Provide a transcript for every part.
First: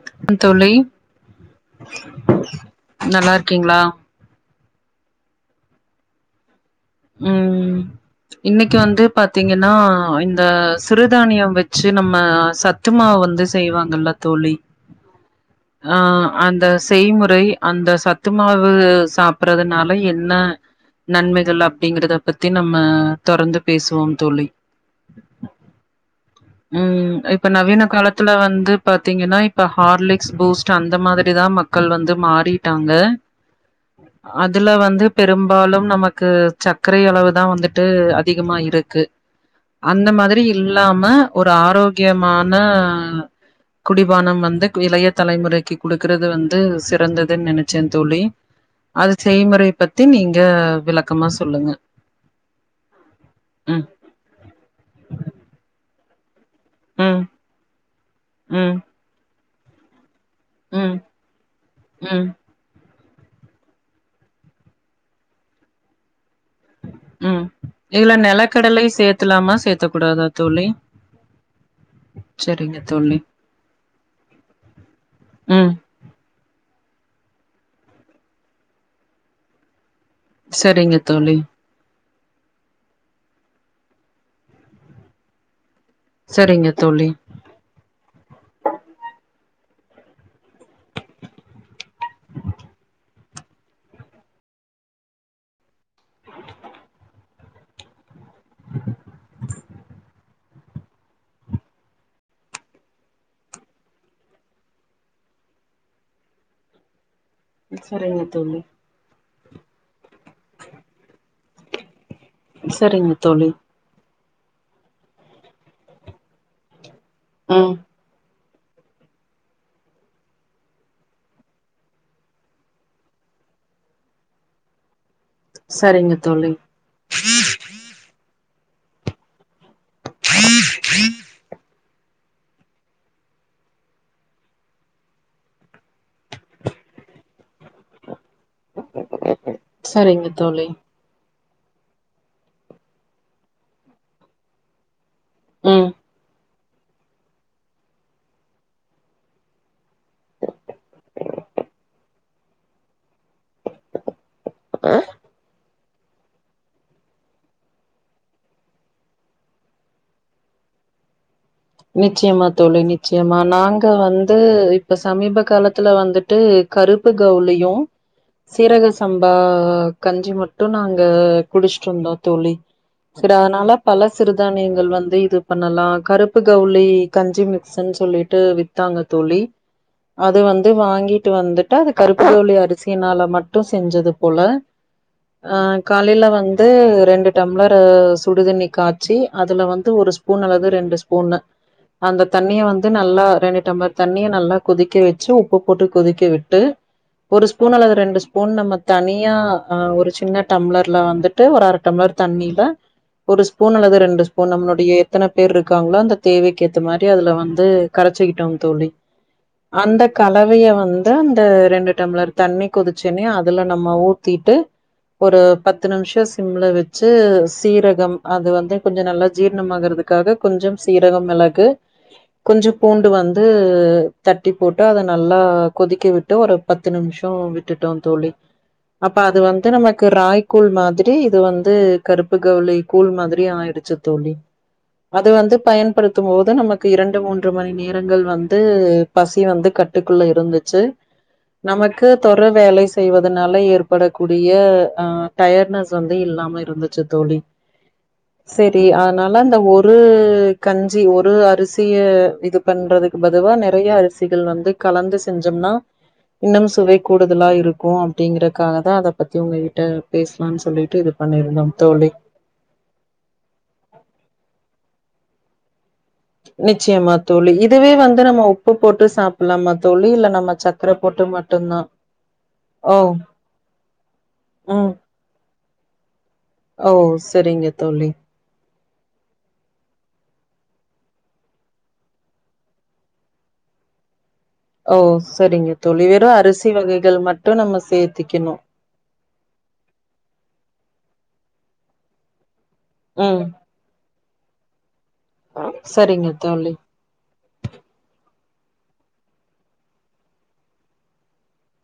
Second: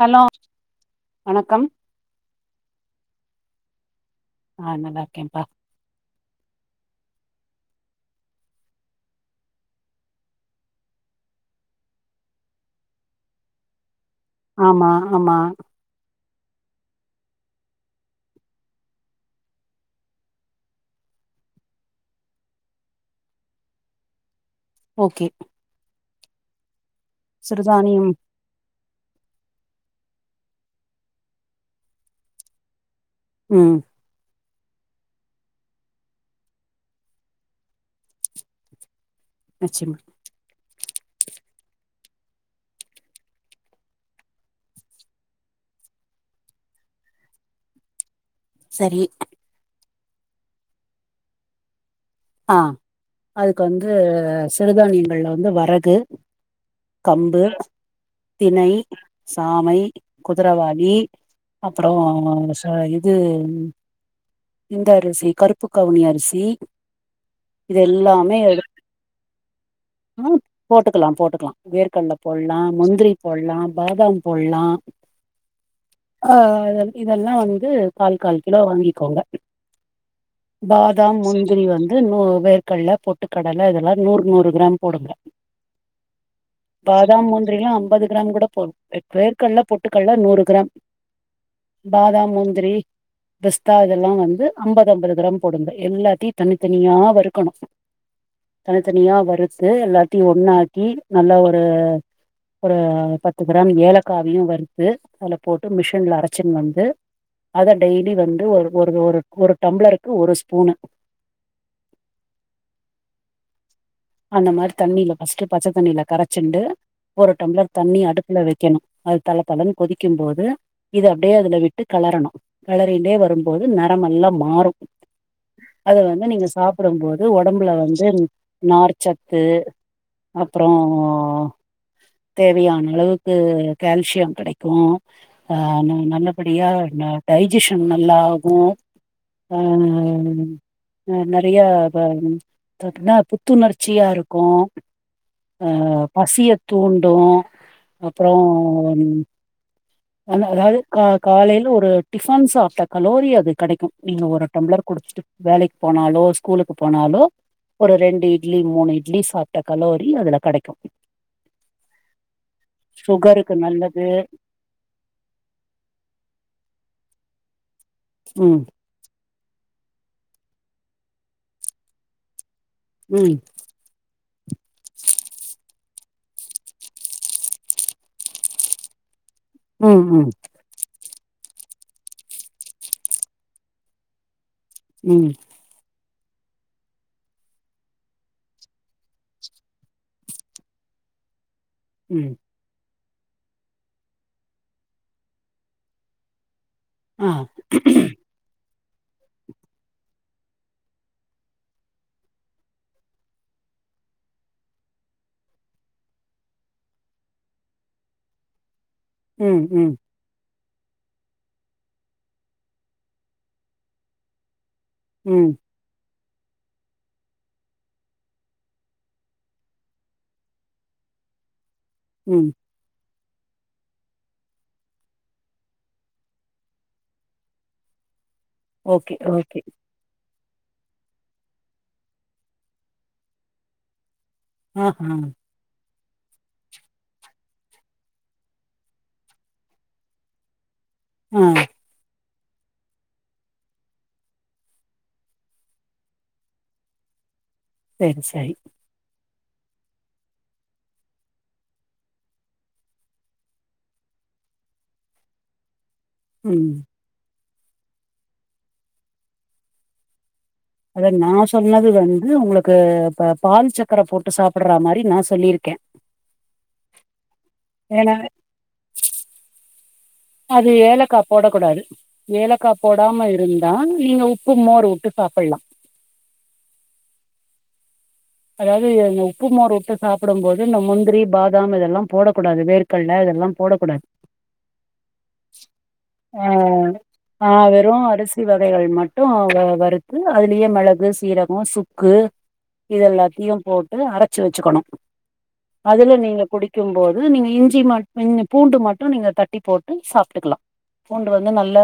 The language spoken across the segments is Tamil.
ஹலோ தோழி வணக்கம் நல்லாருக் கீங்ளா ஆ நல்லாருக்கே பா ம் இன்னக்கி வந்து பாத்தீங்கன்னா இந்த சிறுதானியம் வச்சு நம்ம சத்துமாவு வந்து செய்வாங்கல்ல தோழி ஆமா ஆமா ஆ அந்த செய்முறை அந்த சத்துமாவு சாப்பறதுனால என்ன நன்மைகள் அப் டிங்கறத பத்தி நம்ம தொடர்ந்து பேசுவோம் தோழி ஓகே ம் இப்ப நவீன சிறுதானியம் காலத்துல வந்து பாத்தீங்கன்னா இப்ப ஹார்லிக்ஸ் பூஸ்ட் அந்த மாதிரி தா மக்கள் வந்து மாறிட்டாங்க ம் அதுல வந்து பெரும்பாலும் நமக்கு சக்கரை அளவு தா வந்துட்டு அதிகமா இருக்கு நிச்சயமா அந்த மாதிரி இல்லாம ஒரு ஆரோக்கியமான குடிபானம் வந்து இளைய தலைமுறைக்கு கொடுக்கறது வந்து சிறந்ததுன்னு நனைச்சே தோழி சரி அது செய்முறை பத் தி நீங்க விளக்கமா சொ சொல்லுங்க ஆ அதுக்கு ம் வந்து சிறுதானியங்கள்ல வந்து வரகு ம் கம்பு தினை ம் சாமை குதிரவாளி ம் அப்பறோ ம் இது இந்த அரிசி கருப்பு கவுனி அரிசி ம் இது இதுல எல்லாமே எடுத் நெலக்கடலை சேத்துலாமா சேத்தக் கூடாதா தோழி போட்டுக்கலாம் போட்டுக்கலா வேர்கடல போடலா செரிங்க முந்திரி தோழி போடலாம் பாதாம் போடலா ம் ஆ இதெல்லா வந்து கால்கால் கிலோ வாங்கிக்கோங்க செரிங்க தோழி நு வேர்கல்ல பொட்டுக்கடல இதெல்லா நூறு நூறு கிராம் போடுங்க செரிங்க தோழி பாதாம் மூந்திரல்லா ஐம்பது கிராம் கூட போட்டு [unintelligible] க்கல்ல பொட்டுக்கல்ல நூறு கிராம் பாதாம் முந்திரி பிஸ்தா இதெல்லா வந்து ஐம்பது ஐம்பது கிராம் போடுங்க எல்லாத்தையு தனித்தனியா வறுக்கணு தனித்தனியா வறுத்து எல்லாத்தையு ஒண்ணாக்கி நல்லா ஒரு ஒரு பத்து கிராம் ஏலக்காவியும் வறுத்து அதுல போட்டு மிஷின்ல அரைச்சின்னு வந்து அத டெய்லி செரிங்க வந்து தோழி ஒரு ஒரு ஒரு ஒரு டம்ளருக்கு ஒரு ஸ்பூனு செரிங்க தோழி அந்த மாரி தண்ணில ஃபர்ஸ்ட்டு பச்சை தண்ணியில கரைச்சிண்டு ஒரு ம் டம்ளர் தண்ணி அடுப்புல வச் குக்கணும் அது தல தளன்னு கொதிக்கும் போது இது அப்டியே அதுல விட்டு களரணும் களறிண்டே வரும்போது நரம்லாம் மாறும் அத சரிங்க வந்து நீங்க தோழி சாப்டும் போது ஒடம்புல வந்து நார்ச்சத்து அப்பறோ தேவையான அளவுக்கு கால்சியம் கெடைக்கூ ஆ ந நல்லபடியா ந டைஜசன் நல்லாகூ அ சரிங்க தோழி அ நெரய [unintelligible] த்துணர்ச்சியா இருக்கூ ஆ ம் பசியத் தூண்டு அப்பறோ வந்த அதாது கா காலேல ஒரு டிஃபன் சாப்ட்ட கலோரி அது கெடைக்கு நீங்க ஒரு டம்ளர் குடிச்சிட்டு வேலைக் போனாலோ ஸ்கூலுக்கு போனாலோ ஒரு ரெண்டு இ இட்லி மூணு இட்லி சாப்ட்ட கலோரி அதுல கடக்கு நிச்சியமா தோழி நிச்சியமா நாங்க நல்லது வந்து இப்ப சமீப காலத்துல வந்துட்டு கருப் ப்பு கவுலியு ம் சீரக சம் பா கஞ்சி மட்டு நாங்க குடிஷ்ட்டுந்தோ தோழி ம் சரதனால பல சிறுதானியங்கள் வந்து இது பண்ணலா கருப் ப்பு கவுலி கஞ்சி மிக்ஸுன் சொல்லீட்டு வித்தாங்க தோழி ம் ம் அது வந்து வாங்கிட் ட்டு வந்துட்டது கருப்புகவுலி அரிசியினால மட்டு செஞ்சது போல ம் ஆ க காலேல வந்து ரெண்டு டம்ளர்ஸ்ரு சுடு தண்ணி காச்சி அதுல வந்து ஒரு ஸ்பூன் அல்லது ரெண்டு ஸ்ப் பூனு அந்த ம் தண்ணிய வந் து நல்லா ரெண்டு டம்ளர் தண்ணிய நல்லா கொதிக்க வெச்சி உப்பு போட்டு கொதிக்க விட்டு ஆ ஒரு ஸ்பூன் அல்லது ரெண்டு ஸ்பூன் நம்ம தனியா ஆ ஒரு சின்ன டம்ளர்ல வந்துட்டு ஒரு அர டம்ளர் தண்ணில ஒரு ஸ்பூன் அல்லது ரெண்டு ஸ்பூன் நம்மளுடைய எத்தன பேருக் க்காங்களோ அந்த தேவைக்கேத்த மாரி அதுல வந்து கரச்சிக்கிட்டோங் தோழி ம் ம் அந்த கலவைய வந் ந்து அந்த ரெண்டு டம்ளர் தண்ணி கொதிச்சன்னியு அதுல நம்ம ஊத்தீட்டு ஒரு ம் பத்து நிம்ஷோ ஸ் சிம்ல வச்சு சீரகம் அது வந்து கொஞ்சோ நல்லா ஜீர்ணமாகுறதுக்காக கொஞ்சம் சீரகம் மெளகு ம் கொஞ்ச பூண்டு வந் ந்து தட்டி போட்டு அத நல்லா கொதிக்க விட்டு ஒரு பத்து நிம்ஷோ விட்டுட்டோ தோழி ஓகே அப்ப அது ஓகே வந்து நமக்கு ராய் கூழ் மாதிரி இது வந்து கருப்பு கவுலி கூழ் மாதிரி ஆயிடுச்சி தோழி ஆ ஆ அது வந்து பயன் படுத்தும் போது நமக்கு இரண்டு மூன்று மணி நேரங்கள் வந்து பசி வந்து கட்டுக்குள்ள இருந்துச்சு ஆ நமக்கு தொர் வேலை செய்வதுனால ஏற்படக்கூடிய ஆ டயட்னஸ் வந்து இல்லாம இருந்துச்சு தோழி தே சரி னாலந்த ஒ ஒரு கஞ்சி ஒரு அரிசிய இது பண்றதுக்கு பதுவா நறையா அரிசிகள் வந்து கலந்து செஞ்சம்னா இன்னும் ம் சுவை கூடு இதெல்லா இருக்கோ அப்டிங்கறக்காகதா அத பத்தி உங்ககிட்ட பேசி அத நா சொன்னது வந்து உங்களுக்கு ப பால் சக்கர போட்டு சாப்பட்றா மாரி நா சொல்லிருக்கே நிச்சயமா தோழி இதுவே வந்து நம்ம உப்பு போட்டு சாப்புல்லாமா அது ஏலக்கா போடக் கூடாது ஏலக்கா ஓ போடாம இருந்தா நீங்க உப்பு மோர் ம் உட்டு சாப்புல்லா ஓ செரிங்க தோழி அதாது எ நீங் உப்பு மோர் உட்ட சாப்புடும் போது நம் முந்திரி பாதாம் இதெல்லா போடக்கூடாது வேர்க்கல்ல இதெல்லா போடக்கூடாது ஓ ச்ச சரிங்க தோழி வெறு அரிசி வகைகள் ஆ ஆ மட்டு நம்ம வெறு அரிசி சேத்திக்கணு வகைகள் மட்டு வ வறுத்து அதிலியே மெளகு தீரகோ சுக்கு இது ம் எல்லாத்தியு போட்டு அர சு வெச்சுக்கணோ அதுல சரிங்க நீங்க தோழி குடிக்கும் போது நீங்க இஞ்சி மட் இஞ பூண்டு மட்டு நீங்க தட்டி போட்டு சாப்ட்டுக்கிலா பூண்டு வந்து நல்ல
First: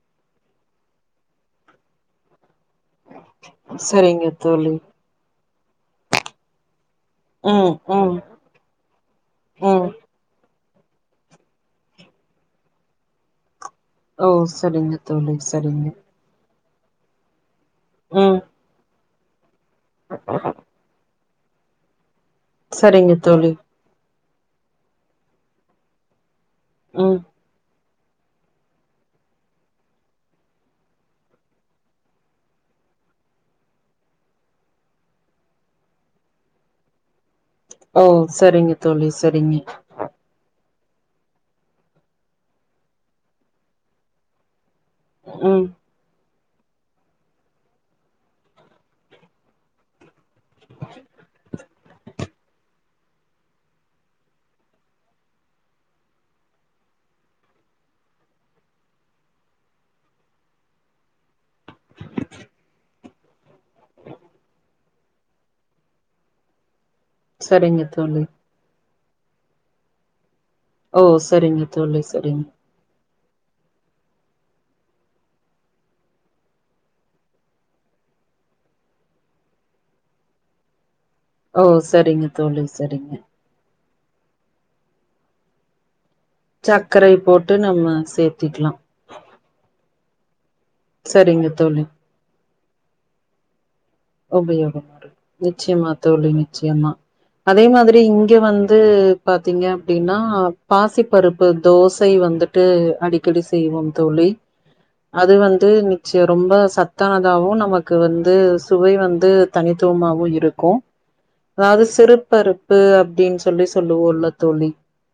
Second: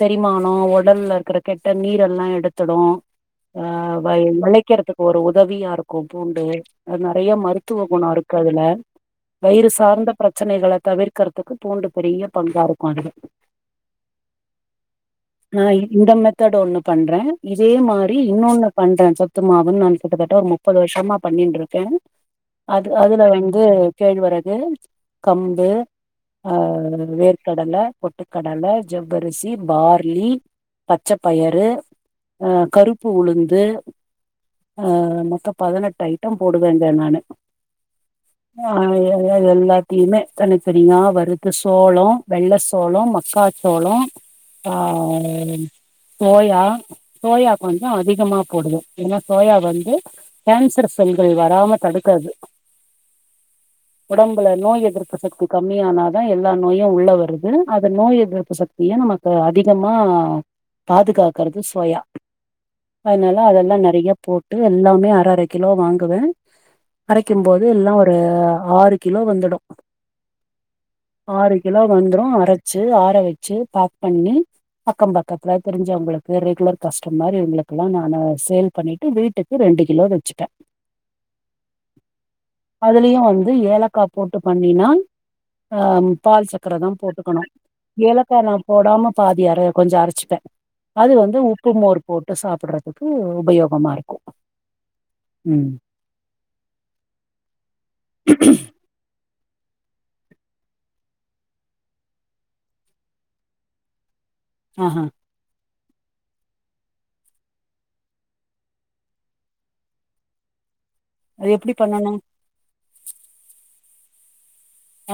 செரிமானோ ஒடல்ல இருக்கற கெட்ட நீரெல்லா எடு துடோ ஆ சரிங்க வயில் தோழி விளைக்கிறதுக்கு ஒரு ஒ தவியா இருக்கோ பூண்டே அத் நெறைய ம் மருத்துவ கொணோ ம் அருக்கதுல வயிறு ம் சார்ந்த பிரச்சனைகள தவிர்க்கறதுக்கு பூண்டு பெரிய பங்கா இருக்கோ அதுல ஓ செரிங்க தோழி செரிங்க தட் ஒன்னு பண்றே இதே மாரி இன்னொன்னு பண்றே தோ துமாவுன்னு கிட்டத்தட்ட ஒரு முப்பது வர்ஷமா பண்ணின்ட்ருக்கே அது சரிங்க அதுல தோழி வந்து கேழ்வரகு கம்பு ஆ ம் வேர்க் கடல பொட்டுக்கடல ஜவ்வரிசி பார்லி பச்சப்பயறு ஆ கருப்பு உளுந்து ஆ மொத்த பதினெட்டு ஐட்டம் போடுவேங்க நானு ஓ சரிங்க ஆ தோழி சரிங்க எல்லாத்தியுமே தனி [unintelligible] வருது சோளோ வெள்ள சோளோ மக்கா சோளோ ஆ ம் சோயா சோயா கொஞ்சோ அதிகமா போடுவோ என்னா சோயா வந்து கேன்சர் செல்கள் வராம தடு காது ஒடம்புல நோய் எதிர்ப்பு சக்தி கம்மியானதா எல்லா நோயு உள்ள வருது அத நோய் எதிர்ப்பு சக்திய நமக்கு அதிகமா பாதுகா கறது சோயா ஃபைனல் த அதெல்லா நெறைய யு எல்லாமே அர அர கிலோ வாங்குவே அரைக்கும் போது சரிங்க எல்லா ஒரு தோழி ஆறு கிலோ வந்துடோ ஓ ஆறு சரிங்க கிலோ தோழி வந்துரோ சரிங்க அரச்சு ஆற வெ ச்சு பேக் பண்ணி அக்கம் பக்கத்துல தெரிஞ்சவங்களுக்கு ரெகுலர் கஷ்டமர் இவுங்குளுக்குலா நானு சேல் பண்ணி டு வீட்டுக்கு ரெண்டு கிலோ வெச்சுப்பே ஓ செரிங்க தோழி செரிங்க அதுலயு வந்து ஏலக்கா போட்டு பண்ணினால் ஆம் பால் சக்கரதா சர்க்கரை போட்டுக்கணு போட்டு நம்ம ஏலக்கா நா சேத்திக்கலா போடாம பாதிய அர கொஞ்சோ அரைச்சு பே அது வந்து சரிங்க உப்பு மோர் போட்டு சாப் போட்றதுக்கு உபயோ உபயோகோ நிச்சியமா தோழி நிச்சியமா அதே மாதிரி இங்க வந்து பாத்தீங்க அப்டினா பாசிப்பருப்பு தோசை வந்துட்டு அடிக்கடி செய்வோம் தோழி ஆஹா அது வந்து சே ரொம்ப சத்தானதாவோ நமக்கு வந்து துவை வந்து தனித்துவமாவு இருக்கோ அது எப்டி அதாது பண்ணனு சிறு பரு பு அப்டின் சொல்லி சொல்லுவோலக் தோழி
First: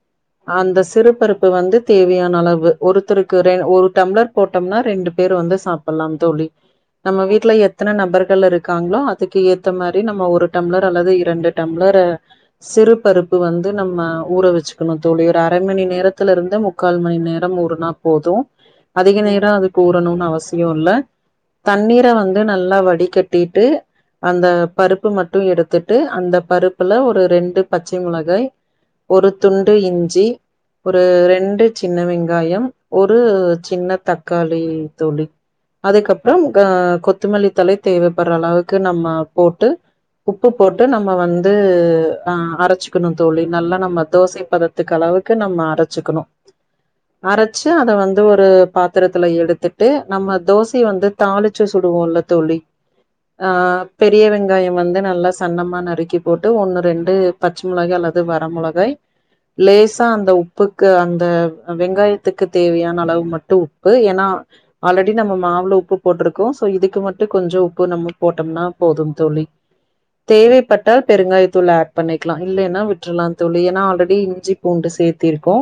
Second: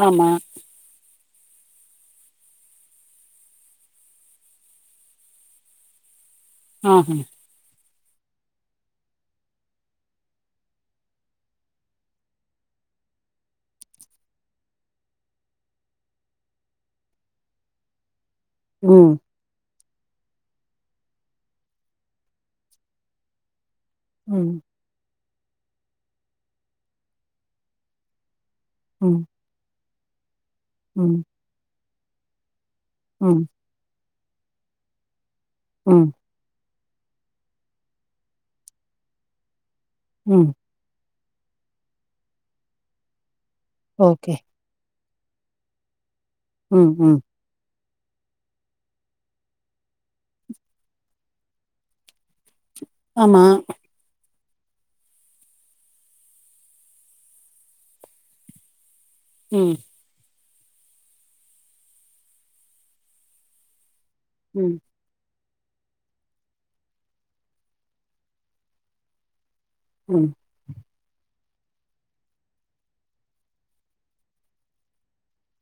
ஆமா அந்த சிறு பரு ப்ப வந்து தேவையான அளவு ஒருத்தருக்கு ரெ ஒரு டம்ளர் போட்டம்னா ரெண்டு பேர் வந்து சாப்பில்லாம் தோழி ஆஹா நம்ம வீட்ல எ எத்தன நபர் ட்ல இருக்காங்ளோ அதுக்கு ஏத்த மாரி நம்ம ஒரு டம்ளர் அல்லது இரண்டு டம்ளரு சிறு பருப்பு வந்து நம்ம ஊற வெச்சுக்கணு தோழி ஒரு அர மணி நேரத்துல இருந்து முக்கால் மணி நேரம் ஊறுனா போதோ ம் அதிக நேரோ அது பூறணுன் அவசியு இல்ல தண்ணீர வந்து நல்லா வடிக்க டீட்டு அந்த ம் பருப்பு ம டு எடுத்துட்டு அந்த பருப்புல ஒரு ரெண்டு பச்சை முளகாய் ம் ஒரு துண்டு இஞ் சி ஒரு ம் ரெண்டு சின்ன வெங்காயம் ஒரு ம் சின்ன தக் காளி தோழி ம் அதுக்கப்றம் கா கொத்துமல்லி தழை தேவைப்படுற அளவுக்கு நம்ம போட்டு உப்பு ம் போட்டு நம் நம் வந்து அ அரைச்சுக்கணு தோழி நல்லா நம்ம ஓகே தோசைப்பதத்துக்கு அளவுக் க்கு நம்ம அரச்சுக்கணு ம் ம் அரச்சு அ அத வந்து ஒரு பாத்திரத்துல எடுத்துட்டு நம்ம தோசய வந்து தாளிச்சு சுடுவோல்ல தோழி ஆமா ஆ பெரியவெங் ங்காய வந்து நல்லா சன்னமாக நறுக்கி போட்டு ஒன்று ரெண்டு பச்ச மொளகாய் அல்லது வர மொளகாய் ம் லேசா அந்த உப் உப்புக்கு அந்த வெங்காயத்துக்கு தேவையான அளவு மட்டு உ ப்பு ஏன்னா ம் ஆல்ரெடி நம்ம மாவு ல்ல உப்பு போட்டிருக்கோ சோ இதுக்கு மட்டு கொஞ்ச உப் ப்பு நம்ம போட்டோம்னா போதும் தோழி ம் தேவைப்பட் பெருங்காய் தூள் ஆட் பண்ணிக்கலா இல்லலைன்னா விட்டுரலா தோழி ஏன்னா ஆல்ரெடி இஞ்சிபூண்டு சேத்திருக்கோ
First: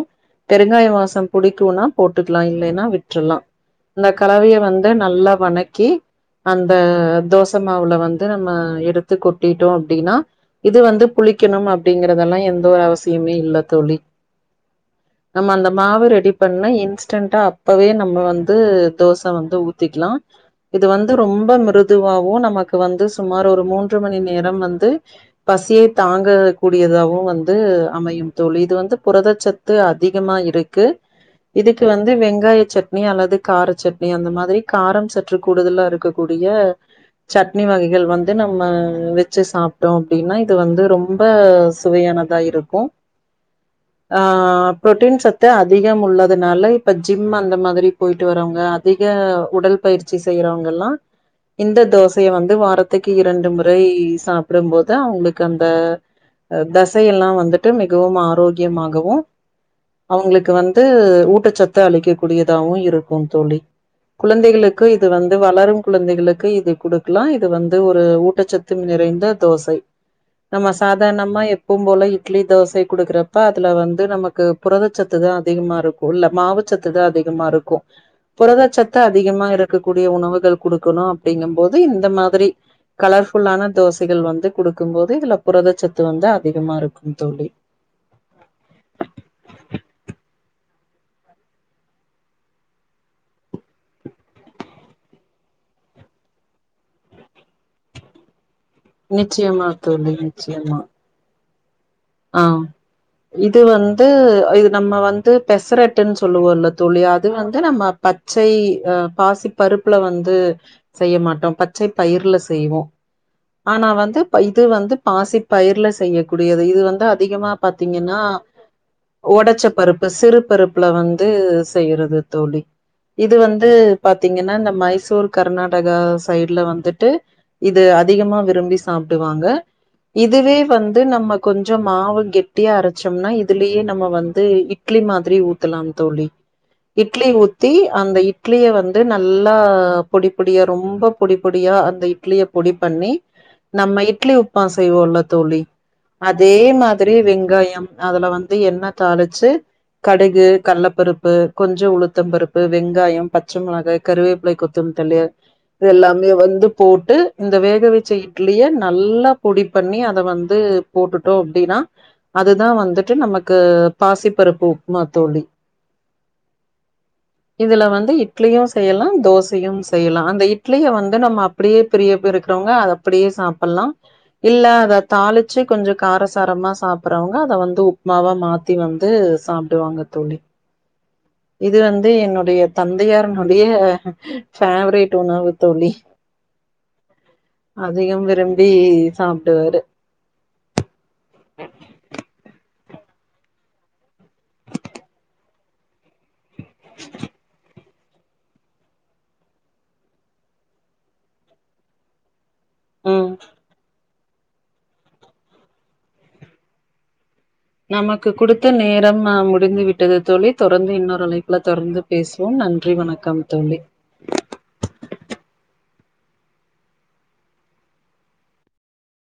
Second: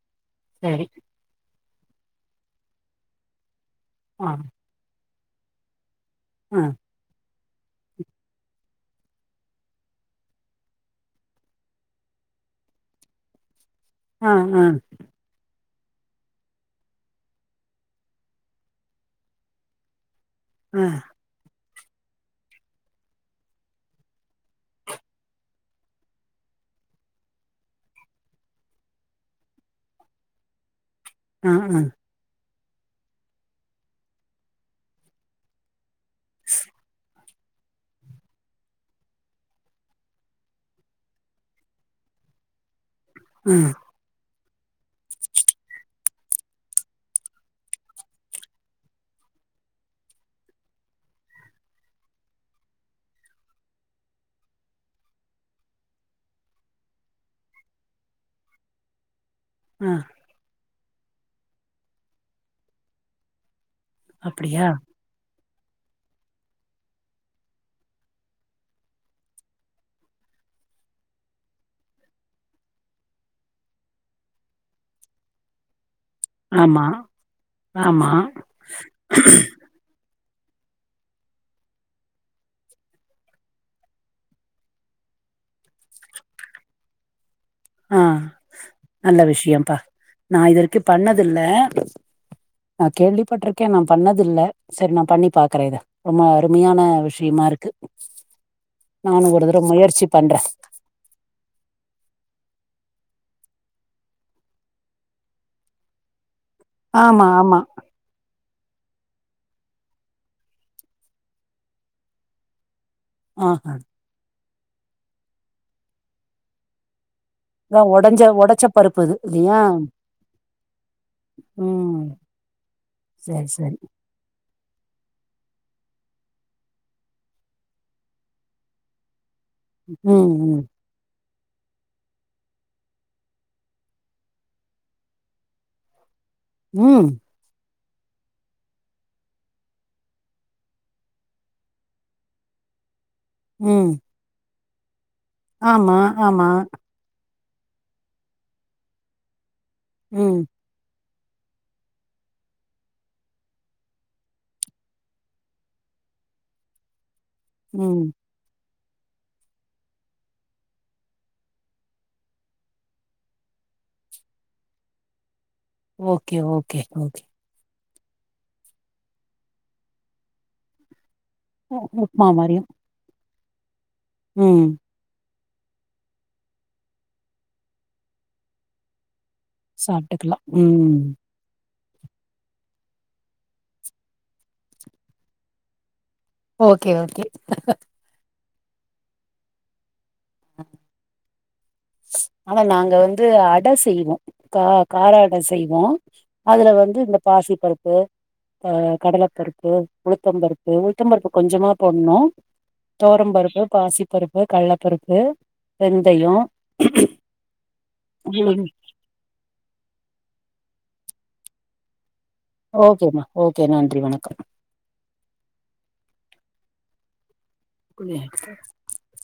சரி பெருங்காய வாசம் புடிக் னா போட்டுக்கலா இல்லைன்னா விட்றலா இந்த கலவய வந்து நல்லா வணக்கி அ அந்த தோச மாவுல வந்து நம்ம எடுத்து கொட்டிட்டோ அப்டின்னா இது வந்து புளிக்கணும் அப்படிங்கறதெல்லா எந்த ஒரு அவசியமே இல்ல தோழி ஆ ஆ ஆ நம்ம அந்தப் மாவு ரெடி பண்ண இன்ஸ்டண்டட்டா அப்பவே நம்ம வந்து தோச வந்து ஊத்திக்கலா ஆ இது வந்து ரொம் ரொம்ப மிருதுவாவு நமக்கு வந்து சுமார் ஒரு மூன்று மணி நேரம் வந்து பசிய தாங்க கூடியதாவவு வந்து அமையு தோழி இது வந்து புரதச்சத்து அதிகமா இருக்கு ஆ இதுக்கு வந்து வெங்காய சட்னி அல்லது கார சட்னி அந்த மாதிரி காரம் சற்று கூடுதலா இருக்கக் கூடிய சட்னி வகைகள் வந்து நம்ம வச்சு சாப்ட்டோ அப்டின்னா இது வந்து ரொம்ப சுவையானதா இருக்கு ம் ஆ பு்ரோட்டீன் சத்து அதிகம் உள்ளதுனால இப்போ ஜிம் அந்த மாதிரி போயிட்டு வரவங்க அதிக உடல் பயிற்சி செய்யறவங்கல்லா இந்த தோசையை வந்து வாரத்துக்கு இரண்டு முறை சாப்டும்போது அவங்களுக்கு அந்த தசையெல்லா வந்துட்டு மிகவும் ஆரோக்கியமாகவு ஆ அவங்களுக்கு வந் வந்து ஊட்டச்சத்து அழிக்க கூடியதாவவு இருக்கு தோழி அப்டியா குழந்தைகளுக்கு இது வந் து வளரும் குழந்தைகளுக்கு இது குடுக்கலா இது வந்து ஒரு ஊட்டச்சத்து நிறைந்த தோசை நம்ம சாதாரணமா எப்போம் போல இட்லி தோசை குடுக்குறப்ப அதுல வந்து நமக்கு புரதச்சத்து தா அதிகமா இருக்கு ஆமா மாவச்சத்து தா அதிகமா இருக்கு ஆமா புரதச்சத்து அதிகமா இருக்கக்கூடிய உணவுக் குடுக்கணு அப்படிங்கும் போது இந்த மாதிரி கலர்ஃபுல்லான தோசைகள் வந்து குடுக்கும் போது இதுல புரதச்சத்து வந்து அதிகமா இருக்கு தோழி ஆஹ நல்ல விஷயம்ப்பா நா இதுவரைக்கு பண்ணதில்ல நா கேள்விப்பட்டிருக்கே நா பண்ணதுல்ல சரி நா பண்ணி பாக்குறே இத ரொம்ப அருமையான விஷயமா இருக்கு நானு ஒரு தடவ நிச்சயமா முயற்சி தோழி பண்றே நிச்சயமா ஆ இது வந்து இது நம்ம வந்து பெசரட்டுனு சொ சொல்லுவோல்ல தோழி ஆமா அது வந்து ஆமா நம்ம பச்சை ஆ பாசி பருப்புல வந்து செய்யமாட்டோ பச்சை பயிர்ல செய்வோ ஆ ஆனா வந்து இது வந்து பாசி பயர்ல செய்யக்கூடியது இது வந் அதிகமா அதா பாத்தீங்கன்னா ஒடஞ்ச ஒடச்ச பருப்பு இது இல்லையா ஒடச்ச பருப்பு சிறுபருப்புல வந்து ம் செய்யறது தோழி இது சரி வந்து சரி பாத்தீங்கன்னா இந்த மைச டோர் கர்நாடகா சைடு்ல வந்துட்டு இது அதிகமா விரும்பி சாப்டுவாங் க ம் இதுவே ம் வந்து நமக் கொஞ்ச மாவு கெட்டியா அரைச்சொம்னா இதுலயே நம்ம வந்து இட்லி மாதிரி ஊத்தலா தோழி ம் இட்லி ஊத் தி அந்த இட்லிய வந்து நல்லா பொடி பொடியா ரொம்ப பொடி பொடியா அந்த இட்லிய பொடி பண்ணி ம் நம்ம இட்லி ப்பா செய்வோல ஆமா ஆமா அதே மாதிரி வெங் ங்காயம் அதுல வந்து என்ன தாளிச்சு ம் கடுகு கள்ளப்பருப் ப்பு கொஞ்ச உளுத்தம் பருப்பு வெங்காயம் பச்ச மொளகாய் கருவேப்பலை கொத்தமல்லிதளை இது எல்லாமே வந்து போட்டு இந்த வேக ம் வச்ச இட்லிய நல்லா பொடி பண்ணி அத வந்து போட்டுட்டோ அப்டின்னா அதுதா வந்துட்டு நமக்கு பாசிப்பருப்பு உப்மா தோழி ஓகே ஓகே ஓகே இதுல வந்து இட்லியு செய்யலா தோசையும் செய்யலா அந்த இட்லிய வந் து நம்ம அப்டியே பெரிய உப்மா பேர் மாரியு இருக்கிறவங்க அத அப்டியே சாப்ட் பண்லா இல்ல ம் அத தாழி வச்சு கொஞ்ச காரசாரமாக சாப்பறவங்க அத வந்து உப்புமாவா மாத்தி வந்து சாப்டுவாங்க சாப்ட்டுக்கலா தோழி ம் இது வந்து என்னுடைய தந்தையாரனுடைய ஃபேவரைட் உணவு தோழி ஓகே ஓகே ப்படி சாப்டுவாரு [inaudible] அ ஆனா நாங்க வந்து அட செய்வோ கா கார அட செய்வோ அதுல வந்து இந்த பாசி பருப்பு அ கடலைப்பருப்பு உளுத்தம் பருப்பு உளுத்தம் பருப்பு கொஞ்சமா போடணு ம் தோரம் பருப்பு பாசி பருப் பு கள்ளப்பருப்பு வெந்தய [inaudible] நமக்கு குடுத்த நேரம் அ முடிந்து விட்டது தோழி தொடர்ந்து இன்னொரு அழைப்ல தொறந்து பேசுவோ நன்றி ஓகேமா வணக்கம் ஓகே தோழி நன்றி [unintelligible]